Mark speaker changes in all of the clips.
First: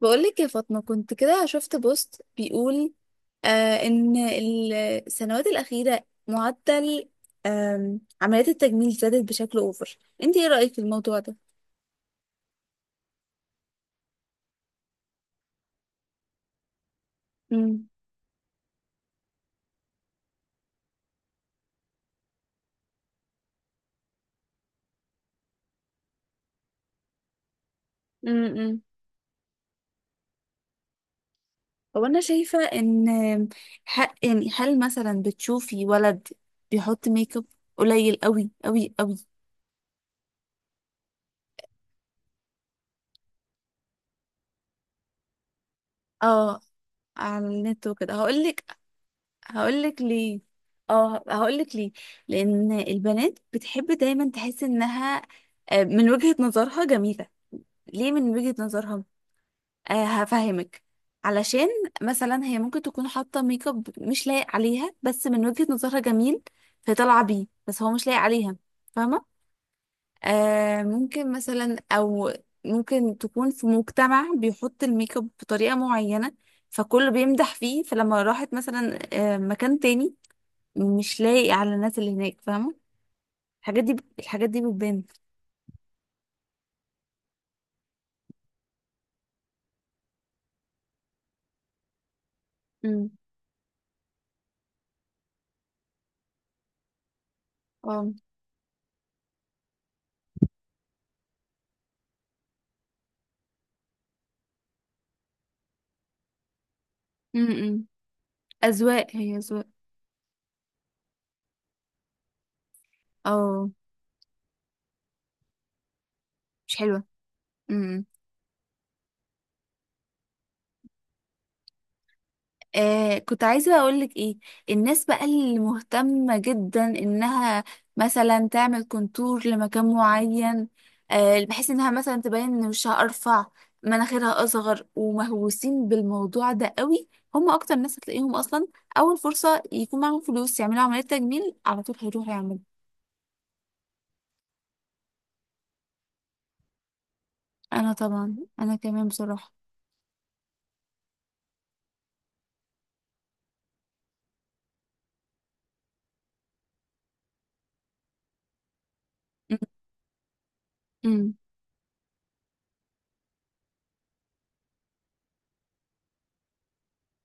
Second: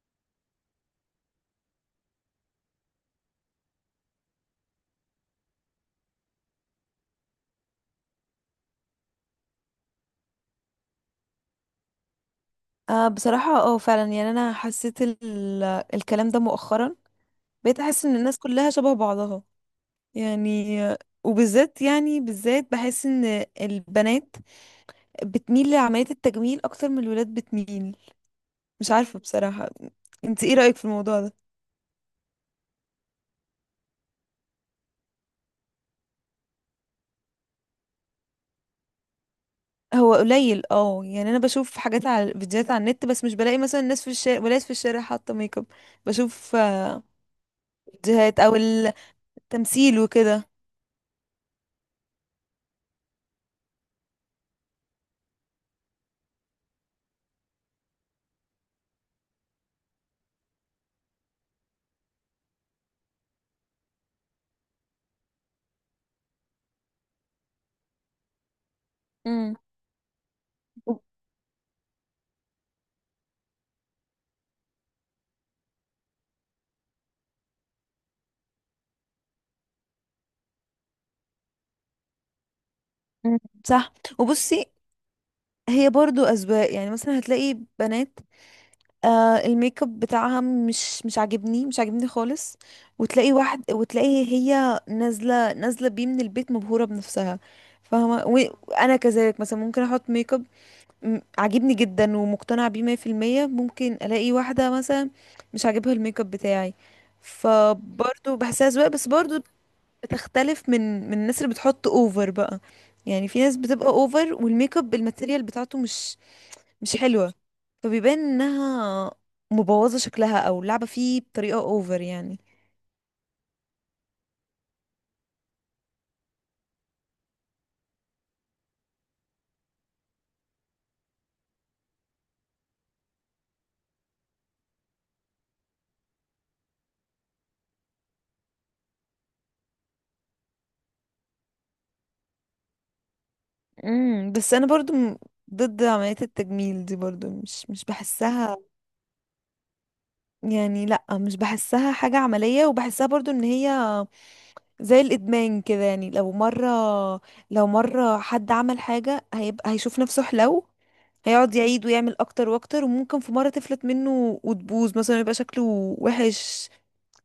Speaker 1: بقولك يا فاطمة كنت كده شفت بوست بيقول إن السنوات الأخيرة معدل عمليات التجميل زادت بشكل أوفر. انت ايه رأيك في الموضوع ده؟
Speaker 2: بصراحة، فعلا يعني انا حسيت الكلام ده مؤخرا. بقيت
Speaker 1: امم.
Speaker 2: احس ان الناس كلها شبه بعضها، يعني. وبالذات، يعني بحس ان البنات بتميل لعملية التجميل اكتر من الولاد بتميل.
Speaker 1: امم.
Speaker 2: مش عارفة بصراحة. انت ايه رأيك في الموضوع ده؟
Speaker 1: هو أنا شايفة إن حق، يعني هل مثلا بتشوفي ولد بيحط ميك اب قليل قوي قوي قوي؟
Speaker 2: هو قليل، يعني انا بشوف حاجات على فيديوهات على النت، بس مش بلاقي مثلا الناس في الشارع، ولاد في الشارع حاطة ميك اب. بشوف،
Speaker 1: اه، على النت وكده
Speaker 2: فيديوهات او
Speaker 1: هقولك
Speaker 2: التمثيل
Speaker 1: هقولك ليه.
Speaker 2: وكده.
Speaker 1: اه، هقولك ليه. لان البنات بتحب دايما تحس انها، من وجهة نظرها جميلة. ليه من وجهة نظرها؟ هفهمك. علشان مثلا هي ممكن تكون حاطة ميك اب مش لايق عليها، بس من وجهة نظرها جميل، فطالعة بيه بس هو مش لايق عليها. فاهمة؟
Speaker 2: امم،
Speaker 1: ممكن مثلا، او ممكن تكون في مجتمع بيحط الميك اب بطريقة معينة، فكله بيمدح فيه. فلما راحت مثلا مكان تاني، مش لاقي على الناس اللي هناك. فاهمة؟ الحاجات
Speaker 2: صح.
Speaker 1: دي الحاجات دي
Speaker 2: وبصي،
Speaker 1: بتبان.
Speaker 2: هي برضو أذواق. يعني مثلا هتلاقي بنات الميك اب بتاعها مش عاجبني، مش عاجبني خالص.
Speaker 1: امم.
Speaker 2: وتلاقي واحد، وتلاقي هي نازلة نازلة بيه من البيت، مبهورة بنفسها.
Speaker 1: اه.
Speaker 2: فاهمة؟ وأنا كذلك، مثلا ممكن أحط ميك اب عاجبني جدا ومقتنعة بيه 100%. ممكن ألاقي واحدة مثلا مش عاجبها الميك اب بتاعي،
Speaker 1: امم.
Speaker 2: فبرضو بحسها أذواق.
Speaker 1: اذواق،
Speaker 2: بس
Speaker 1: هي
Speaker 2: برضو
Speaker 1: اذواق.
Speaker 2: بتختلف من الناس اللي بتحط اوفر بقى. يعني في ناس
Speaker 1: اه،
Speaker 2: بتبقى اوفر والميك اب الماتيريال بتاعته مش
Speaker 1: مش
Speaker 2: مش
Speaker 1: حلوه.
Speaker 2: حلوة.
Speaker 1: امم. امم.
Speaker 2: فبيبان انها مبوظة شكلها او لعبة فيه بطريقة اوفر يعني.
Speaker 1: كنت عايزه اقول لك ايه. الناس بقى اللي مهتمه جدا انها مثلا تعمل كونتور لمكان معين، بحيث انها مثلا تبين ان وشها ارفع، مناخيرها اصغر، ومهووسين بالموضوع ده قوي. هم اكتر ناس هتلاقيهم اصلا، اول فرصه يكون معاهم فلوس يعملوا عمليه تجميل على طول هيروحوا يعملوا.
Speaker 2: امم. بس انا برضو ضد عملية التجميل دي، برضو مش
Speaker 1: انا طبعا،
Speaker 2: بحسها.
Speaker 1: انا كمان بصراحه.
Speaker 2: يعني لا، مش بحسها حاجة عملية، وبحسها برضو ان هي زي الادمان كده. يعني لو مرة حد عمل حاجة، هيبقى هيشوف نفسه حلو،
Speaker 1: امم.
Speaker 2: هيقعد يعيد ويعمل اكتر واكتر، وممكن في مرة تفلت منه وتبوظ مثلا، يبقى شكله وحش.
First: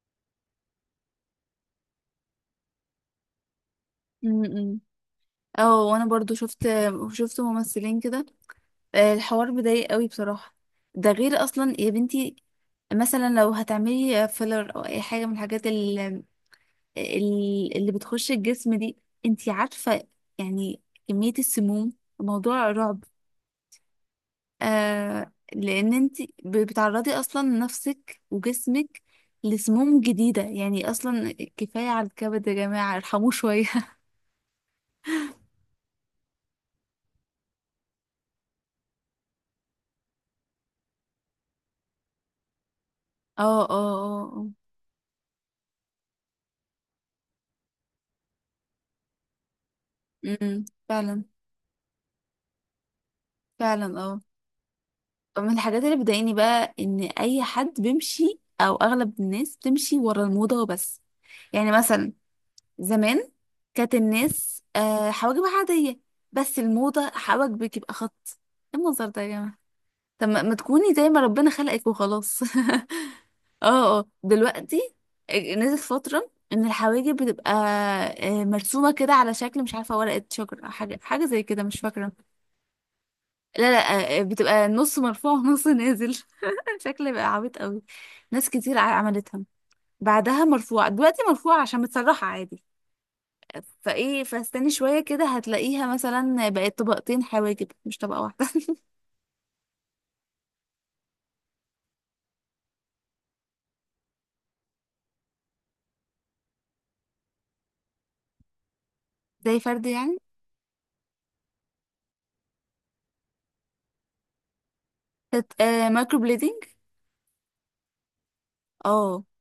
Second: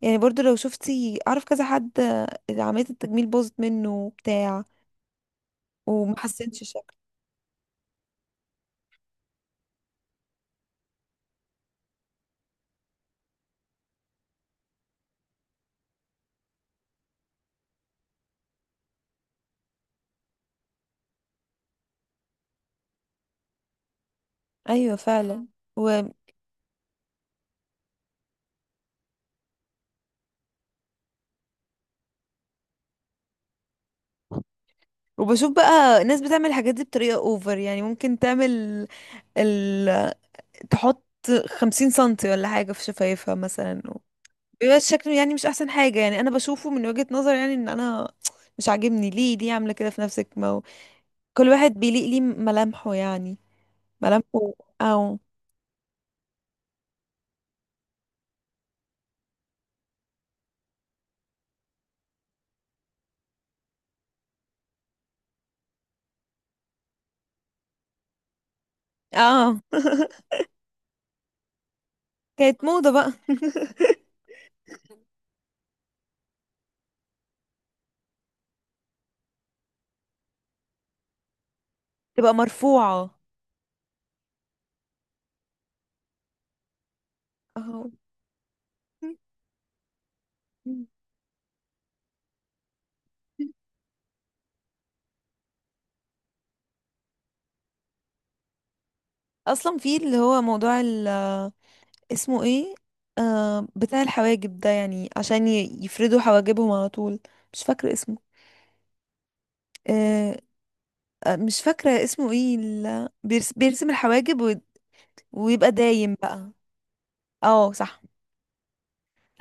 Speaker 2: يعني برضو لو شفتي، اعرف كذا حد اللي عملية التجميل باظت منه وبتاع
Speaker 1: امم. اه، وانا
Speaker 2: وما
Speaker 1: برضو شفت
Speaker 2: حسنش شكله.
Speaker 1: شفت ممثلين كده، الحوار بضايق قوي بصراحه. ده غير اصلا يا بنتي، مثلا لو هتعملي فيلر او اي حاجه من الحاجات اللي بتخش الجسم دي. انتي عارفه، يعني كميه السموم موضوع رعب.
Speaker 2: ايوه، فعلا. و...
Speaker 1: لان انتي بتعرضي اصلا نفسك وجسمك لسموم جديده، يعني اصلا. كفايه على الكبد يا جماعه، ارحموه شويه.
Speaker 2: وبشوف بقى الناس بتعمل الحاجات دي بطريقة اوفر. يعني ممكن تعمل ال... تحط 50 سنتي ولا حاجة في شفايفها
Speaker 1: اه، اه،
Speaker 2: مثلا،
Speaker 1: اه، اه.
Speaker 2: بيبقى شكله يعني مش احسن حاجة. يعني انا بشوفه من وجهة نظر، يعني ان انا مش عاجبني. ليه؟ ليه عاملة كده في نفسك؟ ما هو
Speaker 1: امم، فعلا.
Speaker 2: كل واحد بيليق ليه ملامحه، يعني
Speaker 1: فعلا. اه،
Speaker 2: ملامحه، او
Speaker 1: من الحاجات اللي بتضايقني بقى ان اي حد بيمشي، او اغلب الناس بتمشي ورا الموضة وبس. يعني مثلا زمان كانت الناس حواجبها عادية، بس الموضة حواجبك يبقى خط. ايه المنظر ده يا جماعة؟
Speaker 2: اه
Speaker 1: طب ما تكوني زي ما ربنا خلقك وخلاص.
Speaker 2: كانت موضة بقى.
Speaker 1: اه، اه. دلوقتي نزلت فترة ان الحواجب بتبقى مرسومة كده على شكل، مش عارفة، ورقة شجر او حاجة زي كده، مش فاكرة.
Speaker 2: تبقى مرفوعة.
Speaker 1: لا، لا، بتبقى نص مرفوع ونص نازل. شكل بقى عبيط قوي.
Speaker 2: اه،
Speaker 1: ناس كتير عملتها. بعدها مرفوعة. دلوقتي مرفوعة عشان متسرحة عادي. فايه، فاستني شوية كده هتلاقيها مثلا بقت طبقتين حواجب مش طبقة واحدة.
Speaker 2: اصلا في اللي هو موضوع اسمه ايه، بتاع الحواجب ده، يعني عشان يفردوا حواجبهم على طول، مش فاكرة اسمه.
Speaker 1: زي فرد يعني.
Speaker 2: آه مش فاكرة اسمه ايه، بيرسم الحواجب
Speaker 1: كانت
Speaker 2: ويبقى دايم
Speaker 1: مايكرو
Speaker 2: بقى.
Speaker 1: بليدنج.
Speaker 2: اه، صح.
Speaker 1: اه.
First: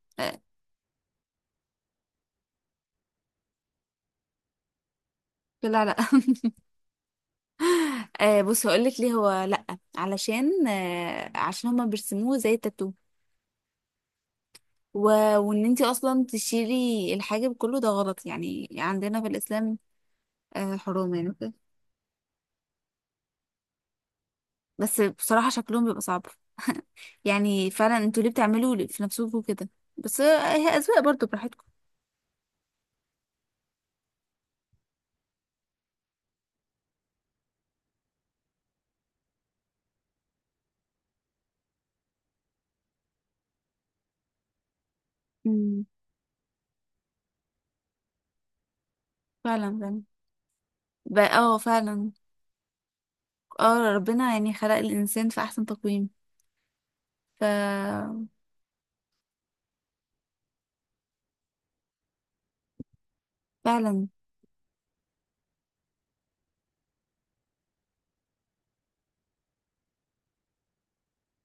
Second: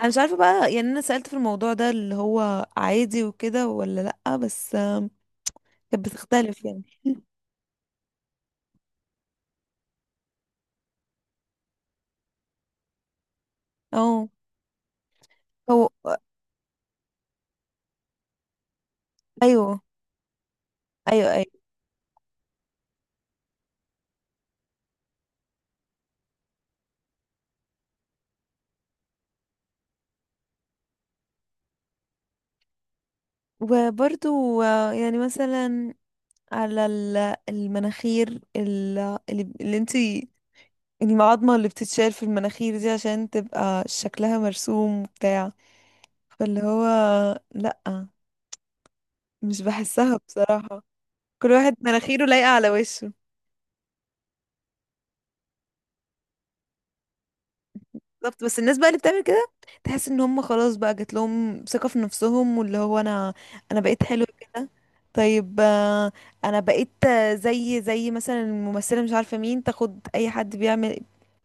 Speaker 2: انا مش عارفة
Speaker 1: آه،
Speaker 2: بقى، يعني انا سألت في الموضوع ده اللي هو عادي وكده ولا لأ، بس
Speaker 1: لا، لا.
Speaker 2: كانت بتختلف يعني.
Speaker 1: بص، هقولك ليه. هو لا، علشان عشان هما بيرسموه زي التاتو،
Speaker 2: اه،
Speaker 1: و... وان انتي
Speaker 2: هو
Speaker 1: اصلا تشيلي الحاجب كله، ده غلط يعني. عندنا في الاسلام
Speaker 2: ايوه،
Speaker 1: حروم يعني
Speaker 2: ايوه، ايوه.
Speaker 1: وكده. بس بصراحة شكلهم بيبقى صعب. يعني فعلا انتوا ليه بتعملوا في نفسكم كده؟ بس هي أذواق برضو، براحتكم.
Speaker 2: وبرضو يعني مثلا على المناخير، ال- اللي انتي، المعضمة اللي بتتشال في المناخير دي عشان تبقى شكلها مرسوم وبتاع.
Speaker 1: امم،
Speaker 2: فاللي هو لأ، مش
Speaker 1: فعلا. فعلا،
Speaker 2: بحسها بصراحة. كل
Speaker 1: اه،
Speaker 2: واحد
Speaker 1: فعلا.
Speaker 2: مناخيره لايقة على وشه.
Speaker 1: اه، ربنا يعني خلق الإنسان في أحسن تقويم. ف
Speaker 2: بالظبط، بس الناس بقى اللي بتعمل كده تحس ان هم خلاص بقى جات لهم ثقة في نفسهم، واللي هو انا بقيت
Speaker 1: فعلا.
Speaker 2: حلوة كده، طيب. انا بقيت زي مثلا الممثلة مش عارفة مين، تاخد اي حد بيعمل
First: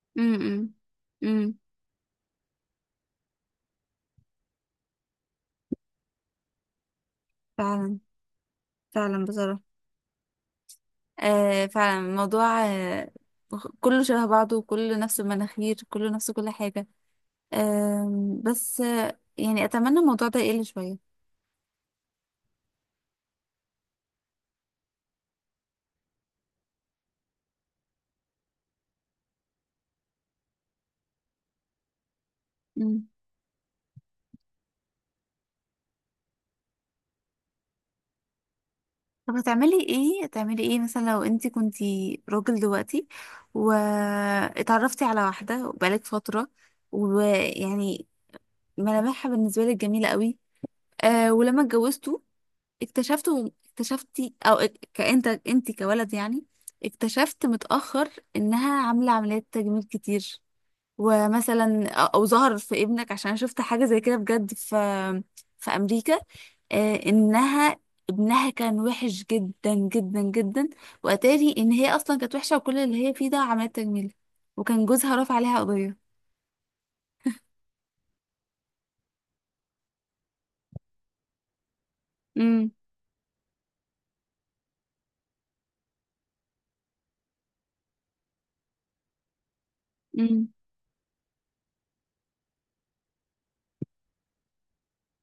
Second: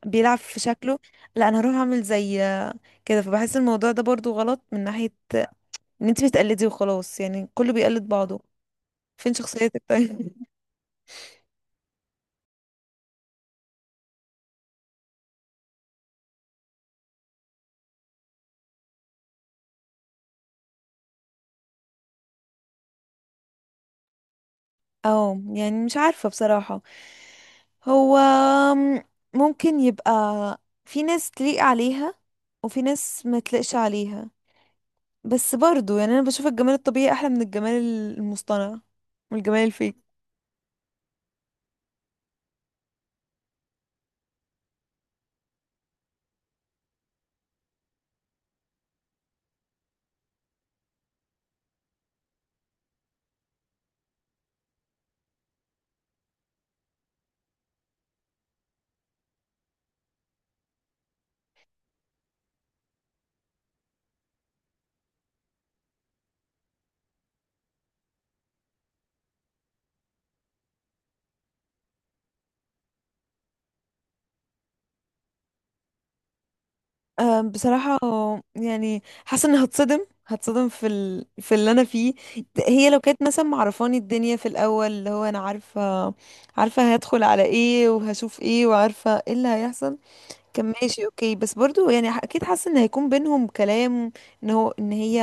Speaker 2: بيلعب في
Speaker 1: امم.
Speaker 2: شكله، لا
Speaker 1: امم،
Speaker 2: انا هروح اعمل زي كده. فبحس الموضوع ده برضو غلط من ناحية ان انت بتقلدي وخلاص، يعني كله
Speaker 1: فعلا.
Speaker 2: بيقلد بعضه.
Speaker 1: فعلا
Speaker 2: فين
Speaker 1: بصراحة.
Speaker 2: شخصيتك طيب؟
Speaker 1: فعلا الموضوع كله شبه بعضه، وكله نفس المناخير، كله نفس كل حاجة. بس يعني أتمنى الموضوع ده يقل شوية.
Speaker 2: اه، يعني مش عارفة بصراحة. هو ممكن يبقى في ناس تليق عليها وفي ناس ما تليقش عليها. بس برضو يعني انا بشوف الجمال الطبيعي احلى من الجمال المصطنع،
Speaker 1: طب
Speaker 2: والجمال
Speaker 1: هتعملي
Speaker 2: الفيك.
Speaker 1: ايه، مثلا لو انت كنتي راجل دلوقتي واتعرفتي على واحدة بقالك فترة، ويعني ملامحها بالنسبة لك جميلة قوي، ولما اتجوزتوا اكتشفتي، كأنت انت كولد يعني اكتشفت متأخر انها عاملة عمليات تجميل كتير، ومثلا او ظهر في ابنك. عشان أنا شفت حاجه زي كده بجد في امريكا، انها ابنها كان وحش جدا جدا جدا، واتاري ان هي اصلا كانت وحشه وكل اللي هي فيه ده عمليات تجميل، وكان جوزها رافع عليها قضيه.
Speaker 2: بصراحة، يعني حاسة اني هتصدم في في اللي انا فيه.
Speaker 1: امم.
Speaker 2: هي لو كانت مثلا معرفاني الدنيا في الاول، اللي هو انا عارفة، عارفة هدخل على ايه وهشوف ايه وعارفة ايه اللي هيحصل،
Speaker 1: امم.
Speaker 2: كان ماشي اوكي. بس برضو يعني اكيد حاسه ان هيكون بينهم كلام، ان هي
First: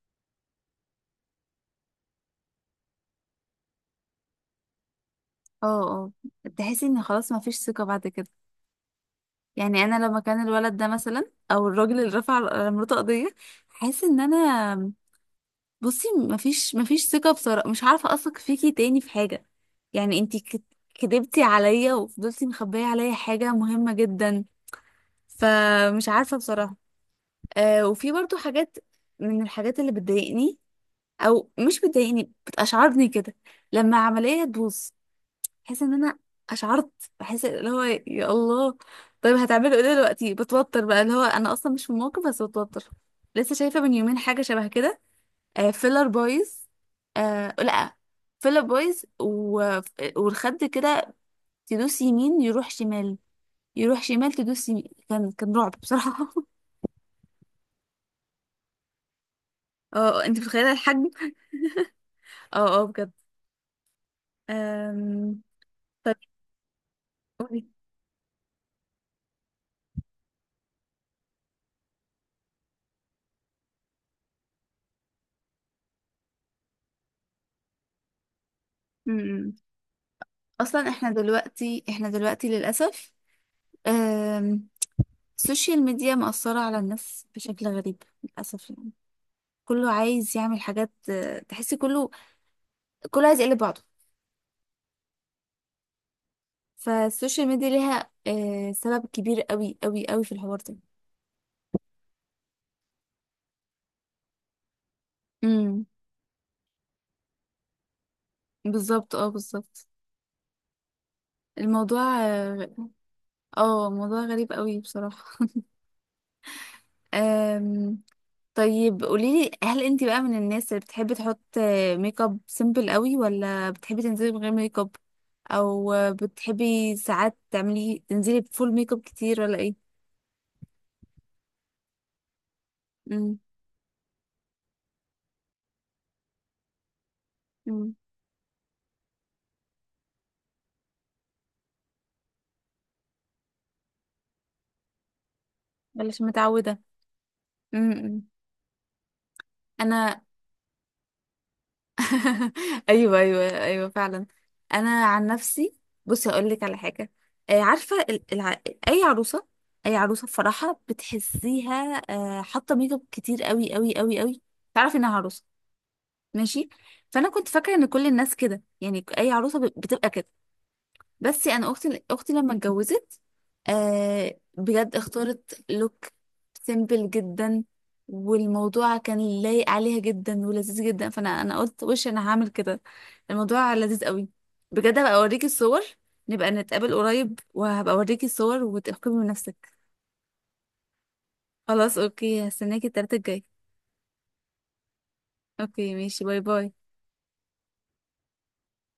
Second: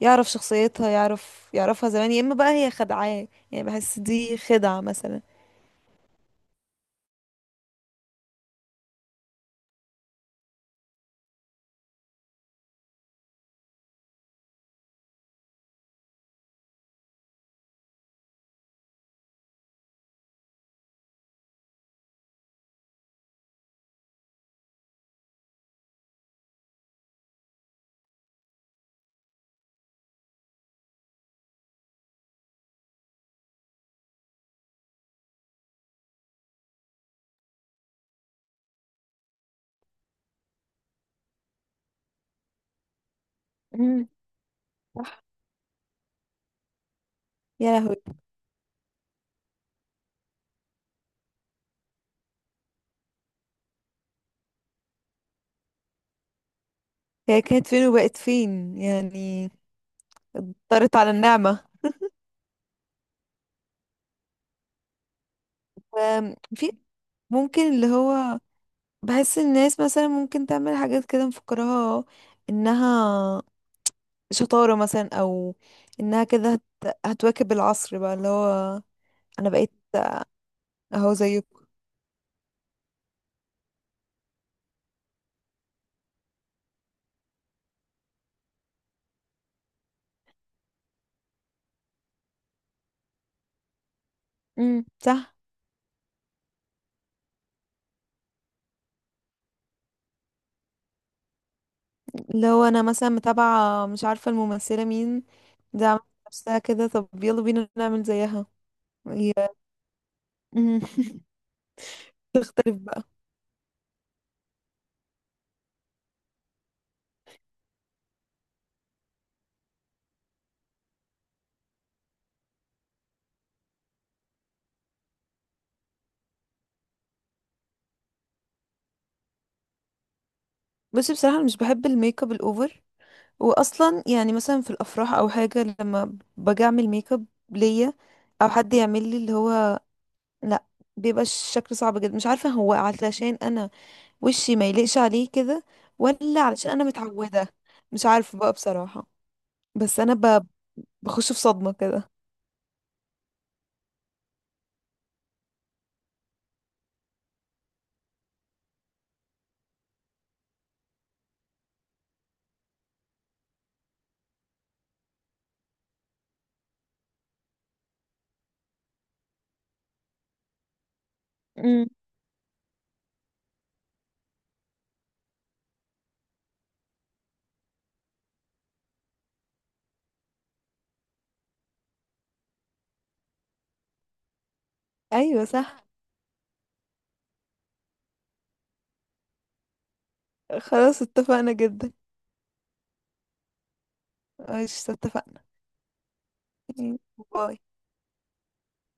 Speaker 2: يعرف شخصيتها، يعرفها زمان. يا اما بقى هي خدعاه، يعني بحس دي خدعه مثلا.
Speaker 1: اه، اه. تحسي ان خلاص ما فيش ثقه بعد كده. يعني انا لما كان الولد ده مثلا، او الراجل اللي رفع على مراته قضيه، حاسه ان انا، بصي، مفيش ثقة بصراحة، مش عارفة أثق فيكي تاني في حاجة. يعني انتي كدبتي عليا وفضلتي مخبية عليا حاجة مهمة جدا، فمش عارفة بصراحة. وفي برضو حاجات، من الحاجات اللي بتضايقني، أو مش بتضايقني، بتأشعرني كده لما عملية تبوظ. بحس إن أنا أشعرت، بحس اللي هو يا الله طيب هتعملوا ايه دلوقتي، بتوتر بقى، اللي هو أنا أصلا مش في الموقف بس بتوتر. لسه شايفة من
Speaker 2: امم،
Speaker 1: يومين حاجة شبه كده.
Speaker 2: صح.
Speaker 1: فيلر بويز.
Speaker 2: يا
Speaker 1: لا،
Speaker 2: لهوي!
Speaker 1: فيلر بويز، والخد كده، تدوس يمين يروح شمال، يروح شمال تدوس يمين. كان رعب بصراحة.
Speaker 2: هي كانت فين وبقت فين يعني؟
Speaker 1: اه، انت متخيلة
Speaker 2: اضطرت على
Speaker 1: الحجم.
Speaker 2: النعمه.
Speaker 1: اه، اه، بجد. أم... طيب
Speaker 2: في ممكن
Speaker 1: قولي.
Speaker 2: اللي هو بحس الناس مثلا ممكن تعمل حاجات كده مفكراها انها شطارة مثلا، او انها كده هتواكب العصر بقى، اللي هو انا
Speaker 1: أمم.
Speaker 2: بقيت
Speaker 1: اصلا احنا
Speaker 2: اهو زيكم.
Speaker 1: دلوقتي، للأسف. أم... السوشيال ميديا مأثرة على الناس بشكل غريب للأسف. يعني كله عايز يعمل حاجات، تحسي كله عايز يقلب بعضه.
Speaker 2: امم، صح.
Speaker 1: فالسوشيال ميديا ليها سبب كبير قوي قوي قوي في الحوار ده.
Speaker 2: لو انا مثلا متابعة مش عارفة الممثلة مين دي،
Speaker 1: امم،
Speaker 2: عملت نفسها كده، طب يلا بينا نعمل زيها.
Speaker 1: بالظبط. اه،
Speaker 2: هي،
Speaker 1: بالظبط.
Speaker 2: مم.
Speaker 1: الموضوع اه
Speaker 2: تختلف بقى.
Speaker 1: آه، موضوع غريب قوي بصراحة. أم... طيب قوليلي، هل انت بقى من الناس اللي بتحبي تحط ميك اب سيمبل قوي، ولا بتحبي تنزلي من غير ميك اب، او بتحبي ساعات تنزلي بفول ميك اب كتير، ولا ايه؟
Speaker 2: بصي، بصراحة أنا مش بحب الميك اب الاوفر.
Speaker 1: امم.
Speaker 2: واصلا يعني مثلا في الافراح او حاجة، لما باجي اعمل ميك اب ليا
Speaker 1: امم.
Speaker 2: او حد يعمل لي اللي هو، لا، بيبقى الشكل صعب جدا. مش عارفة، هو علشان انا وشي ما يليقش عليه كده،
Speaker 1: ولا مش
Speaker 2: ولا علشان
Speaker 1: متعودة.
Speaker 2: انا متعودة، مش
Speaker 1: امم.
Speaker 2: عارفة بقى بصراحة. بس انا
Speaker 1: انا.
Speaker 2: بخش في صدمة كده.
Speaker 1: ايوه، ايوه، ايوه، فعلا. انا عن نفسي، بصي اقول لك على حاجه. عارفه اي عروسه، اي عروسه في فرحها بتحسيها حاطه ميك اب كتير قوي قوي قوي قوي، تعرف انها عروسه. ماشي، فانا كنت فاكره ان كل الناس كده. يعني اي عروسه بتبقى كده. بس انا،
Speaker 2: مم.
Speaker 1: اختي، لما اتجوزت، بجد اختارت لوك سيمبل جدا، والموضوع كان لايق عليها جدا ولذيذ جدا. فانا، قلت وش انا هعمل كده، الموضوع لذيذ قوي بجد. هبقى
Speaker 2: ايوه،
Speaker 1: اوريكي الصور.
Speaker 2: صح.
Speaker 1: نبقى نتقابل قريب وهبقى اوريكي الصور وتحكمي بنفسك.
Speaker 2: خلاص، اتفقنا جدا.
Speaker 1: خلاص اوكي، هستناكي التلاتة الجاي.
Speaker 2: ماشي، اتفقنا.
Speaker 1: اوكي ماشي، باي باي.
Speaker 2: باي.